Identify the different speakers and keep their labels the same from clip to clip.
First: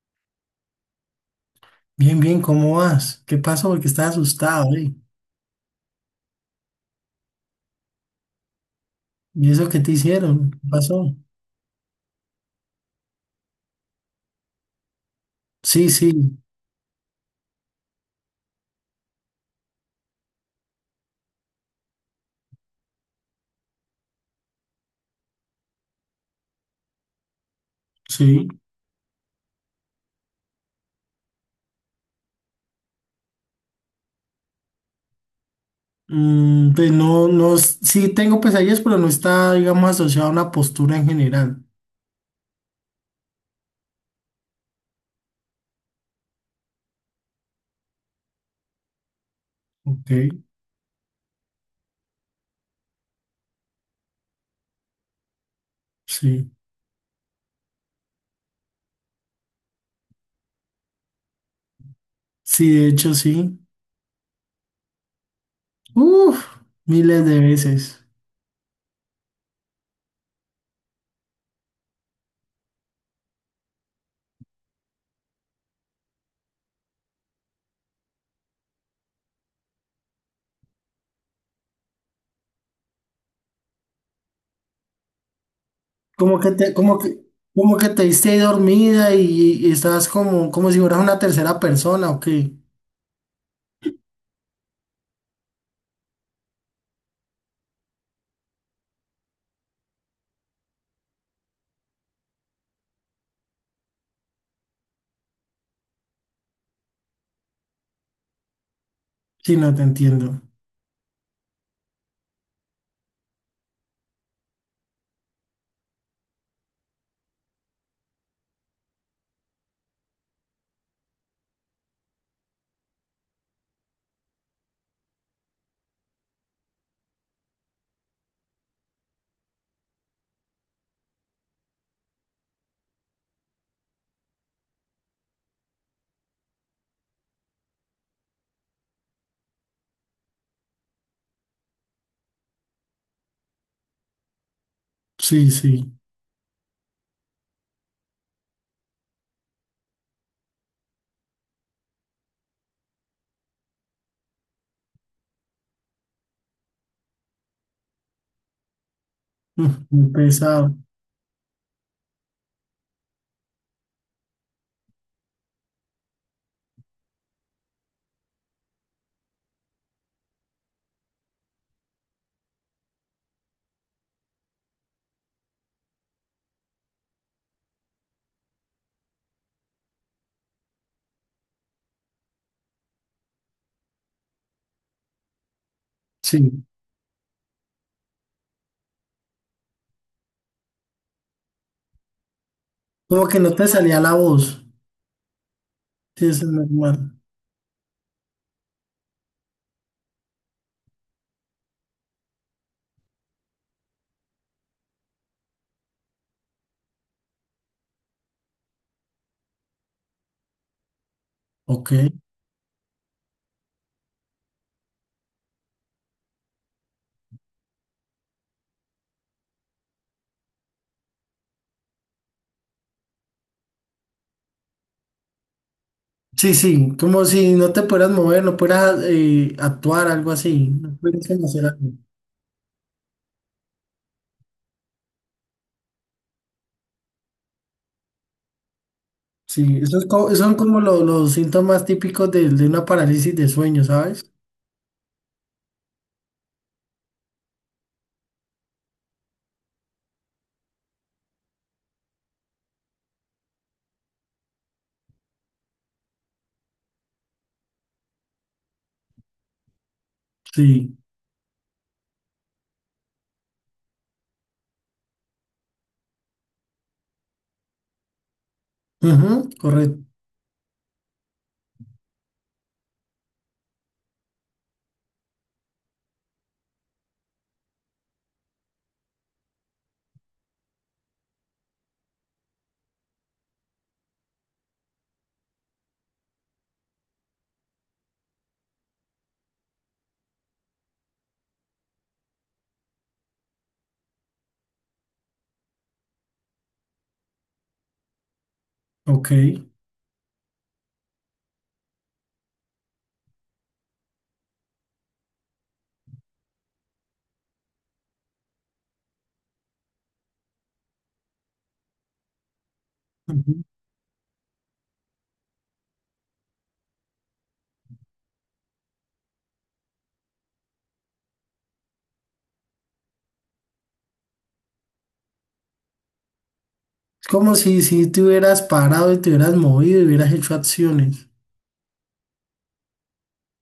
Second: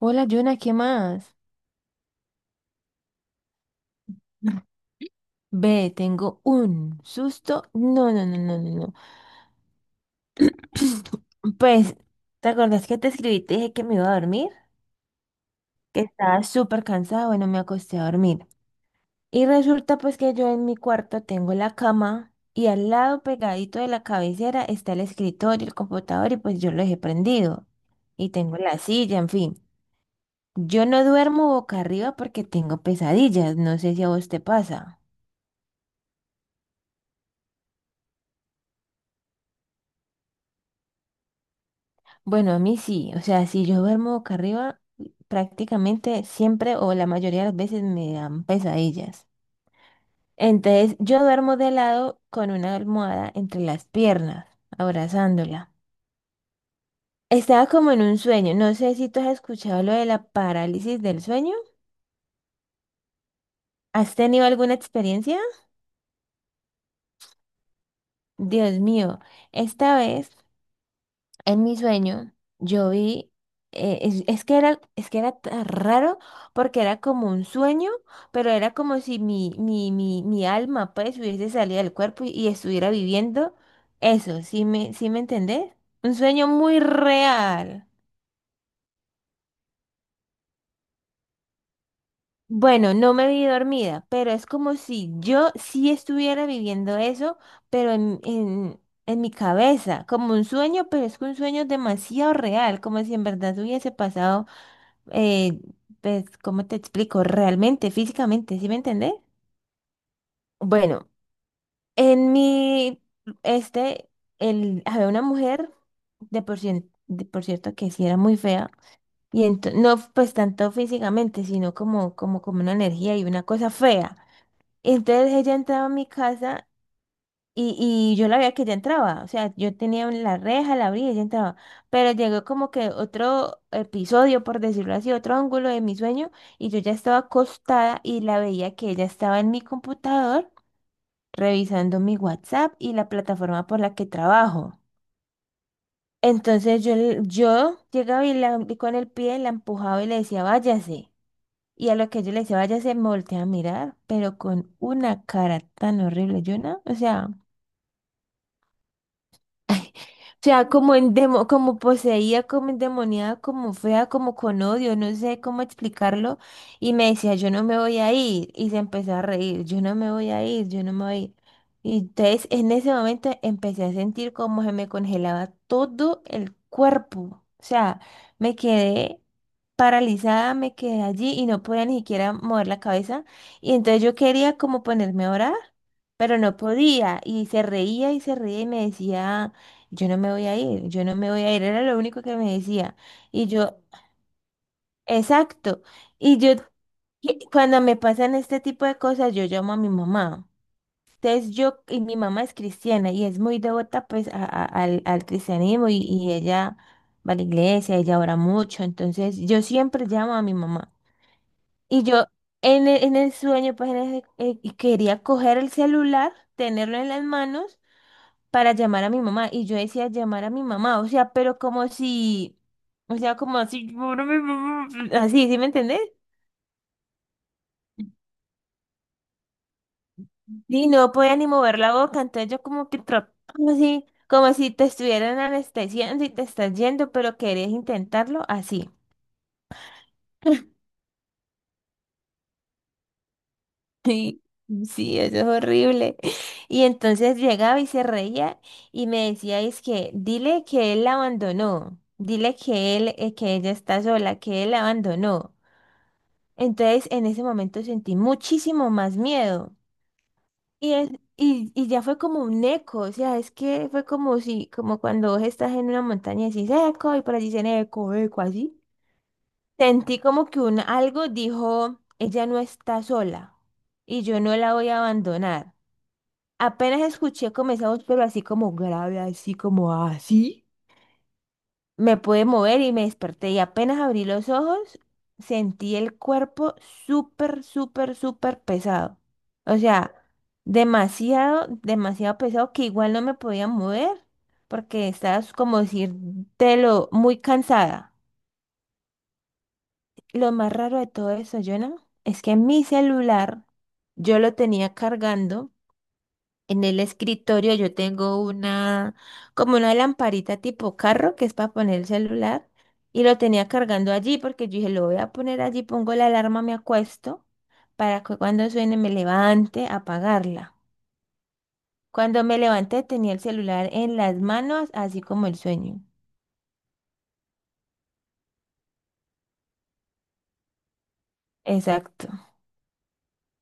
Speaker 1: Hola, Jonah, ¿qué más?
Speaker 2: Bien, bien, ¿cómo vas? ¿Qué pasó? Porque estás asustado, ¿eh?
Speaker 1: Ve, tengo un susto. No, no, no, no, no, no.
Speaker 2: ¿Y eso qué te hicieron? ¿Qué pasó?
Speaker 1: Pues, ¿te acordás que te escribí? Y te dije que me iba a dormir,
Speaker 2: Sí,
Speaker 1: que
Speaker 2: sí,
Speaker 1: estaba súper cansada. Bueno, me acosté a dormir. Y resulta pues que yo en mi cuarto tengo la cama y al lado pegadito de la cabecera está el escritorio, el computador y pues yo lo dejé prendido. Y
Speaker 2: sí.
Speaker 1: tengo la silla, en fin. Yo no duermo boca arriba porque tengo pesadillas. No sé si a vos te pasa.
Speaker 2: Mm, pues no, no, sí tengo pesadillas, pero no está, digamos, asociado a una postura en general.
Speaker 1: Bueno, a mí sí, o sea, si yo duermo boca arriba, prácticamente siempre o la mayoría de las veces me dan pesadillas.
Speaker 2: Ok,
Speaker 1: Entonces, yo duermo de lado con una almohada entre las piernas, abrazándola.
Speaker 2: sí.
Speaker 1: Estaba como en un sueño, no sé si tú has escuchado lo de la parálisis del sueño.
Speaker 2: Sí, de hecho, sí.
Speaker 1: ¿Has tenido alguna experiencia?
Speaker 2: Uf, miles de veces.
Speaker 1: Dios mío, esta vez. En mi sueño, yo vi, es que era tan raro porque era como un sueño, pero era como si mi alma pues hubiese salido del cuerpo y estuviera viviendo eso, ¿sí me entendés? Un
Speaker 2: Como
Speaker 1: sueño
Speaker 2: que te,
Speaker 1: muy
Speaker 2: como que, como que
Speaker 1: real.
Speaker 2: te diste dormida y estabas como, como si fueras una tercera persona, ok.
Speaker 1: Bueno, no me vi dormida, pero es como si yo sí estuviera viviendo eso, pero en mi cabeza, como un sueño, pero es que un sueño demasiado real, como si en verdad hubiese pasado eh, pues, ¿cómo te explico? Realmente, físicamente, ¿sí me entendés?
Speaker 2: Sí, no te entiendo.
Speaker 1: Bueno, en mi, este, el, había una mujer, de por cierto, que sí era muy fea, no pues tanto físicamente, sino como una energía y una cosa fea. Entonces ella entraba a mi casa. Y yo la veía que ella entraba, o sea, yo tenía la reja, la abría y ella entraba, pero llegó como que otro episodio, por decirlo así, otro ángulo de mi sueño, y yo ya estaba acostada y la veía que ella estaba en mi computador revisando mi WhatsApp y la plataforma por la que trabajo.
Speaker 2: Sí, sí.
Speaker 1: Entonces yo llegaba y con el pie la empujaba y le decía, váyase. Y a lo que yo le decía, váyase, me volteé a mirar, pero con una cara tan horrible, yo no, o sea.
Speaker 2: Uf,
Speaker 1: Ay,
Speaker 2: muy
Speaker 1: o sea,
Speaker 2: pesado.
Speaker 1: como poseída, como endemoniada, como fea, como con odio, no sé cómo explicarlo. Y me decía, yo no me voy a ir. Y se empezó a reír, yo no me voy a ir, yo no me voy a ir. Y entonces en ese momento empecé a sentir como se me congelaba todo el cuerpo. O sea, me quedé paralizada, me quedé allí y no podía ni siquiera mover la cabeza. Y entonces yo quería como ponerme a orar, pero no
Speaker 2: Sí.
Speaker 1: podía. Y se reía y se reía y me decía, yo no me voy a ir, yo no me voy a ir, era lo único que me decía.
Speaker 2: Como que
Speaker 1: Y
Speaker 2: no te
Speaker 1: yo,
Speaker 2: salía la voz.
Speaker 1: exacto.
Speaker 2: Sí,
Speaker 1: Y
Speaker 2: eso es
Speaker 1: yo,
Speaker 2: normal.
Speaker 1: y cuando me pasan este tipo de cosas, yo llamo a mi mamá. Entonces yo, y mi mamá es cristiana y es muy devota pues al cristianismo y ella va a la iglesia, ella ora mucho, entonces yo siempre llamo a mi mamá.
Speaker 2: Ok.
Speaker 1: Y yo en el sueño pues y quería coger el celular, tenerlo en las manos para llamar a mi mamá. Y yo decía llamar a mi mamá, o sea, pero como si, o sea, como así, "Llamar a mi mamá", así, ¿sí me entendés?
Speaker 2: Sí, sí, como si no te pudieras mover, no pudieras actuar, algo así.
Speaker 1: Y
Speaker 2: No
Speaker 1: no
Speaker 2: pudieras
Speaker 1: podía
Speaker 2: como
Speaker 1: ni
Speaker 2: hacer
Speaker 1: mover
Speaker 2: algo.
Speaker 1: la boca, entonces yo como que trataba así, como si te estuvieran anestesiando y te estás yendo, pero querés intentarlo así.
Speaker 2: Sí, son como los síntomas típicos de una parálisis de sueño, ¿sabes?
Speaker 1: Sí, eso es horrible. Y entonces llegaba y se reía y me decía, es que dile que él la abandonó, dile que él, que ella está sola, que él la abandonó. Entonces, en ese momento sentí muchísimo más miedo. Y,
Speaker 2: Sí.
Speaker 1: es- y ya fue como un eco, o sea, es que fue como si, como cuando vos estás en una montaña y decís eco, y por allí dicen eco, eco, así.
Speaker 2: Ujú, correcto.
Speaker 1: Sentí como que un algo dijo, ella no está sola, y yo no la voy a abandonar. Apenas escuché como esa voz, pero así como grave, así como así. Me pude mover y me desperté y apenas abrí los ojos, sentí el cuerpo súper, súper, súper pesado. O sea, demasiado, demasiado pesado que igual no me podía mover porque estaba como lo muy cansada.
Speaker 2: Ok.
Speaker 1: Lo más raro de todo eso, Jonah, es que mi celular yo lo tenía cargando. En el escritorio yo tengo una, como una lamparita tipo carro que es para poner el celular y lo
Speaker 2: Ujú.
Speaker 1: tenía cargando allí porque yo dije, lo voy a poner allí, pongo la alarma, me acuesto para que cuando suene me levante a apagarla. Cuando me levanté tenía el celular en las manos, así como el sueño.
Speaker 2: Es como si, si te hubieras parado y te hubieras movido y hubieras hecho acciones.
Speaker 1: Exacto.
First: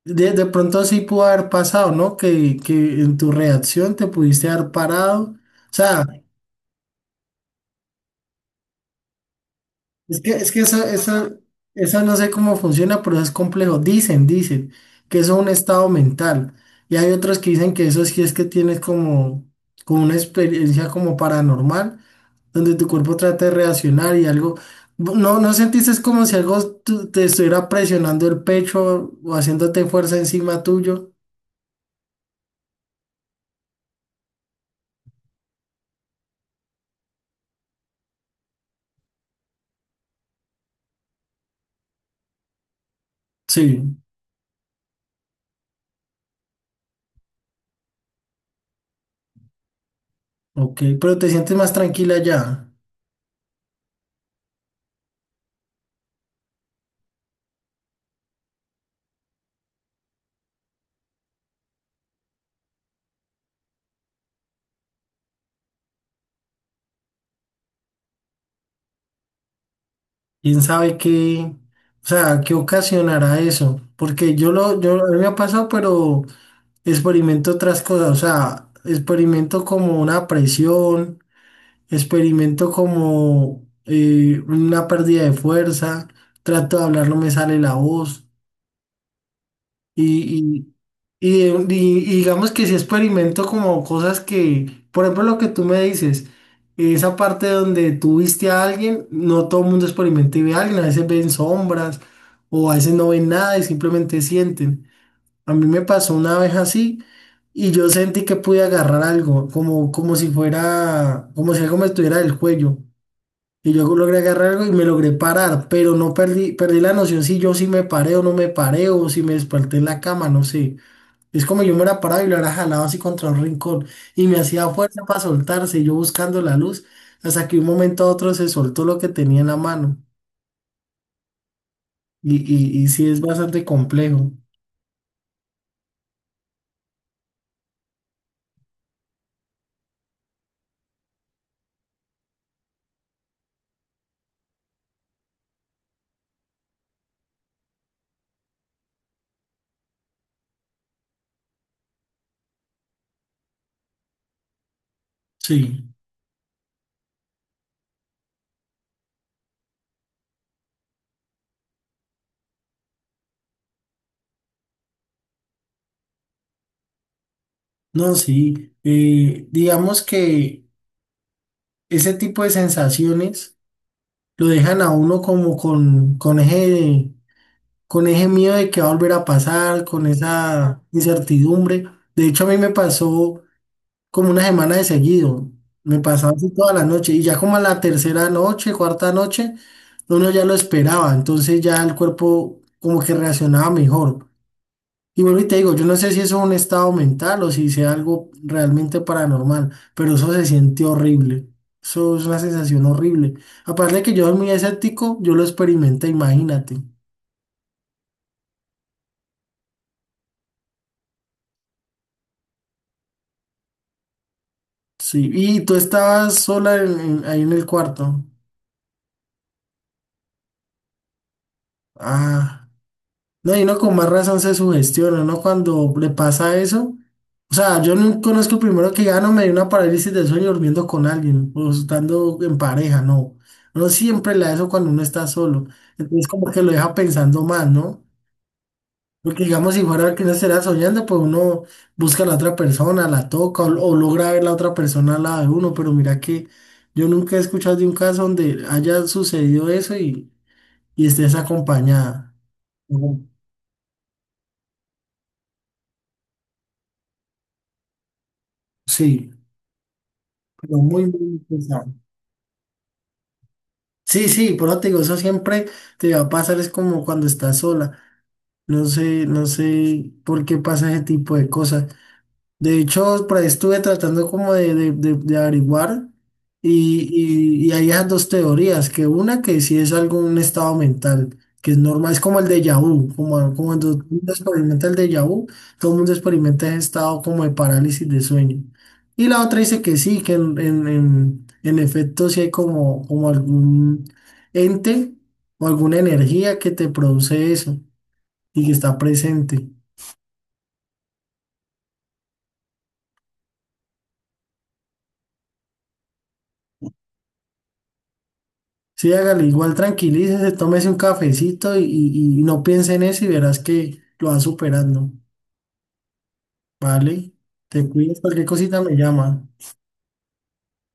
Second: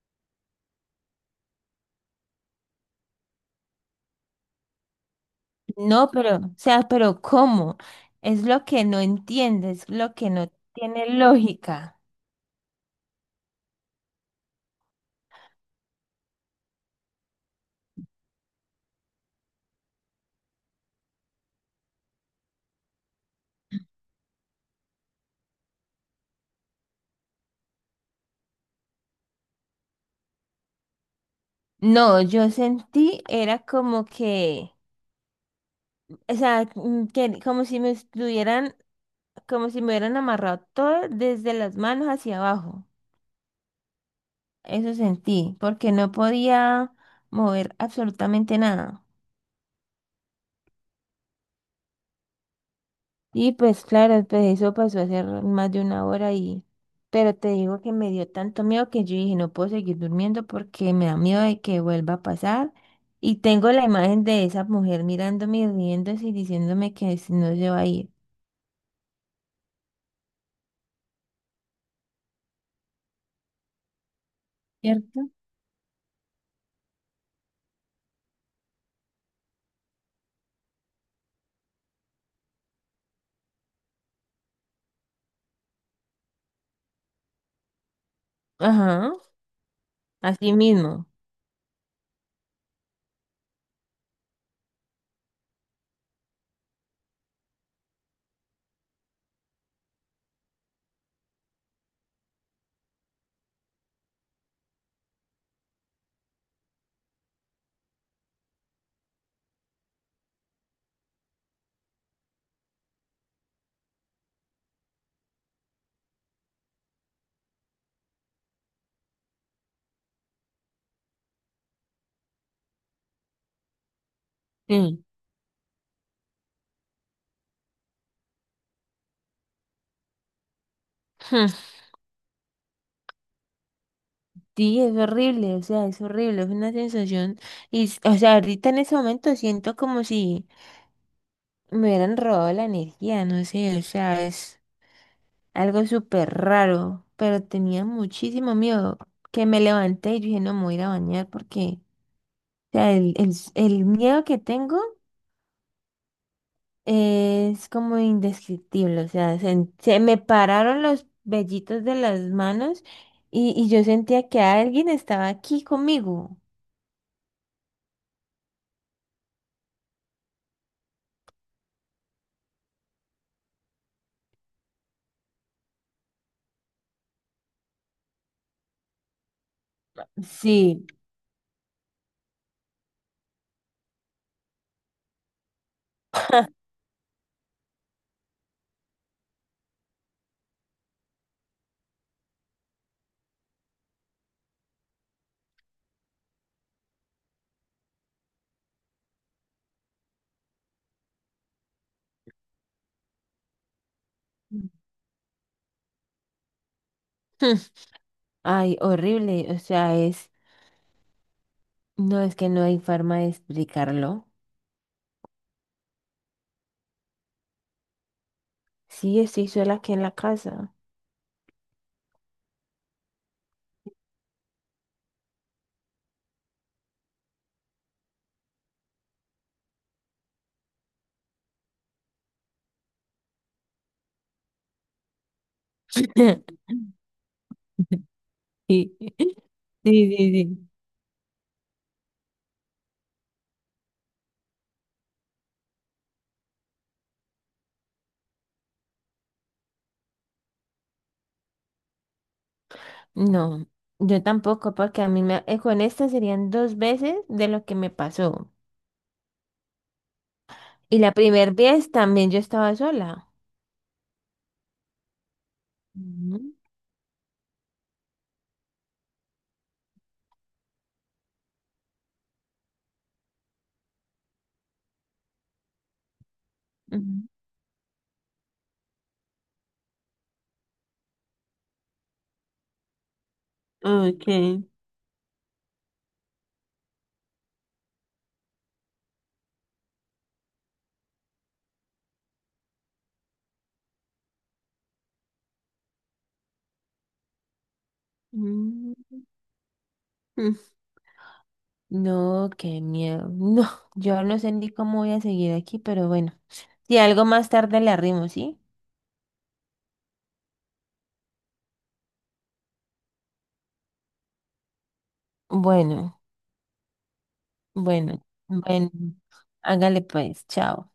Speaker 2: De pronto sí pudo haber pasado, ¿no? Que en tu reacción te pudiste haber parado. O sea,
Speaker 1: No, pero, o sea, pero ¿cómo? Es lo que no entiendes, lo
Speaker 2: es
Speaker 1: que
Speaker 2: que, es
Speaker 1: no
Speaker 2: que esa,
Speaker 1: tiene
Speaker 2: esa,
Speaker 1: lógica.
Speaker 2: esa no sé cómo funciona, pero es complejo. Dicen, dicen que eso es un estado mental. Y hay otros que dicen que eso sí es que tienes como, como una experiencia como paranormal, donde tu cuerpo trata de reaccionar y algo. No, no sentiste es como si algo te estuviera presionando el pecho o haciéndote fuerza encima tuyo.
Speaker 1: No, yo sentí, era como que. O sea, que, como si me estuvieran, como si me hubieran amarrado todo desde las manos hacia abajo.
Speaker 2: Sí,
Speaker 1: Eso sentí, porque no podía mover absolutamente nada.
Speaker 2: ok, pero te sientes más tranquila ya.
Speaker 1: Y pues claro, pues eso pasó hace más de una hora y. Pero te digo que me dio tanto miedo que yo dije, no puedo seguir durmiendo porque me da miedo de que vuelva a pasar. Y tengo la imagen de esa mujer mirándome y riéndose y diciéndome que si no se va a ir.
Speaker 2: ¿Quién sabe qué, o sea, qué ocasionará eso? Porque yo, a mí me
Speaker 1: ¿Cierto?
Speaker 2: ha pasado, pero experimento otras cosas, o sea, experimento como una presión, experimento como una pérdida de fuerza, trato de hablar, no me sale la voz,
Speaker 1: Ajá, así
Speaker 2: y
Speaker 1: mismo.
Speaker 2: y digamos que si experimento como cosas que, por ejemplo, lo que tú me dices, esa parte donde tú viste a alguien, no todo el mundo experimenta y ve a alguien, a veces ven sombras o a veces no ven nada y simplemente sienten. A mí me pasó una vez así y yo sentí que pude agarrar algo, como, como si fuera, como si algo me estuviera del cuello. Y yo logré agarrar algo y me logré parar, pero no perdí, perdí la noción si yo sí me paré o no me paré o si me desperté en la cama, no sé. Es como yo me hubiera parado y lo hubiera jalado así contra un rincón y me hacía fuerza
Speaker 1: Sí.
Speaker 2: para soltarse, y yo buscando la luz, hasta que de un momento a otro se soltó lo que tenía en la mano. Y sí es bastante complejo.
Speaker 1: Sí, es horrible, o sea, es horrible, es una sensación, o sea, ahorita en ese momento siento como si me hubieran robado la energía, no sé, o sea, es algo súper raro, pero tenía muchísimo miedo que me levanté y dije, no, me voy a ir a bañar porque, o sea, el miedo que tengo
Speaker 2: Sí,
Speaker 1: es como indescriptible, o sea, se me pararon los vellitos de las manos y yo sentía que alguien estaba aquí conmigo.
Speaker 2: no, sí. Eh, digamos que ese tipo de sensaciones lo dejan a uno como con eje miedo de que va a volver a pasar, con esa
Speaker 1: Sí.
Speaker 2: incertidumbre. De hecho, a mí me pasó como una semana de seguido. Me pasaba así toda la noche y ya como a la tercera noche, cuarta noche, uno ya lo esperaba, entonces ya el cuerpo como que reaccionaba mejor. Y vuelvo y te digo, yo no sé si eso es un estado mental o si sea algo realmente paranormal, pero eso se siente horrible. Eso es una sensación horrible. Aparte de que yo soy muy escéptico, yo lo experimenté, imagínate.
Speaker 1: Ay, horrible. O sea, no es que no hay forma de explicarlo.
Speaker 2: Sí, y tú estabas sola ahí en el cuarto.
Speaker 1: Sí, estoy sola aquí en la casa.
Speaker 2: Ah. No, y uno con más razón se sugestiona, ¿no? Cuando le pasa eso. O sea, yo no conozco primero que ya no me dio una parálisis del sueño durmiendo con alguien o estando en pareja, no. Uno siempre la da eso cuando uno está solo. Entonces como que lo deja pensando más, ¿no?
Speaker 1: Sí,
Speaker 2: Porque digamos, si fuera
Speaker 1: sí, sí,
Speaker 2: que uno estará
Speaker 1: sí.
Speaker 2: soñando, pues uno busca a la otra persona, la toca o logra ver la otra persona al lado de uno. Pero mira que yo nunca he escuchado de un caso donde haya sucedido eso y estés acompañada. Ujú.
Speaker 1: No, yo tampoco, porque con esta serían dos veces de lo que me pasó.
Speaker 2: Sí. Pero
Speaker 1: Y
Speaker 2: muy,
Speaker 1: la
Speaker 2: muy
Speaker 1: primera vez
Speaker 2: interesante.
Speaker 1: también yo estaba sola.
Speaker 2: Sí, sí, por eso te digo, eso siempre te va a
Speaker 1: Ujú,
Speaker 2: pasar, es como cuando estás sola. No sé, no sé por qué pasa ese tipo de cosas. De hecho, por ahí estuve tratando como de averiguar y, y hay esas dos teorías, que una que sí es algo un estado mental, que es normal, es como el déjà vu, como, como cuando todo
Speaker 1: ujú.
Speaker 2: el mundo
Speaker 1: Okay.
Speaker 2: experimenta el déjà vu, todo el mundo experimenta ese estado como de parálisis de sueño. Y la otra dice que sí, que en efecto sí hay como, como algún ente o alguna energía que te produce eso y que
Speaker 1: Mm,
Speaker 2: está presente.
Speaker 1: mm. No, qué miedo. No, yo no sé ni cómo voy a seguir aquí, pero bueno. Si algo más tarde le arrimo, ¿sí?
Speaker 2: Sí, hágale, igual tranquilícese, tómese un cafecito y, y no piense en eso y verás que lo va superando.
Speaker 1: Bueno.
Speaker 2: Vale, te cuidas,
Speaker 1: Bueno,
Speaker 2: cualquier cosita
Speaker 1: bueno,
Speaker 2: me llama.
Speaker 1: hágale pues, chao.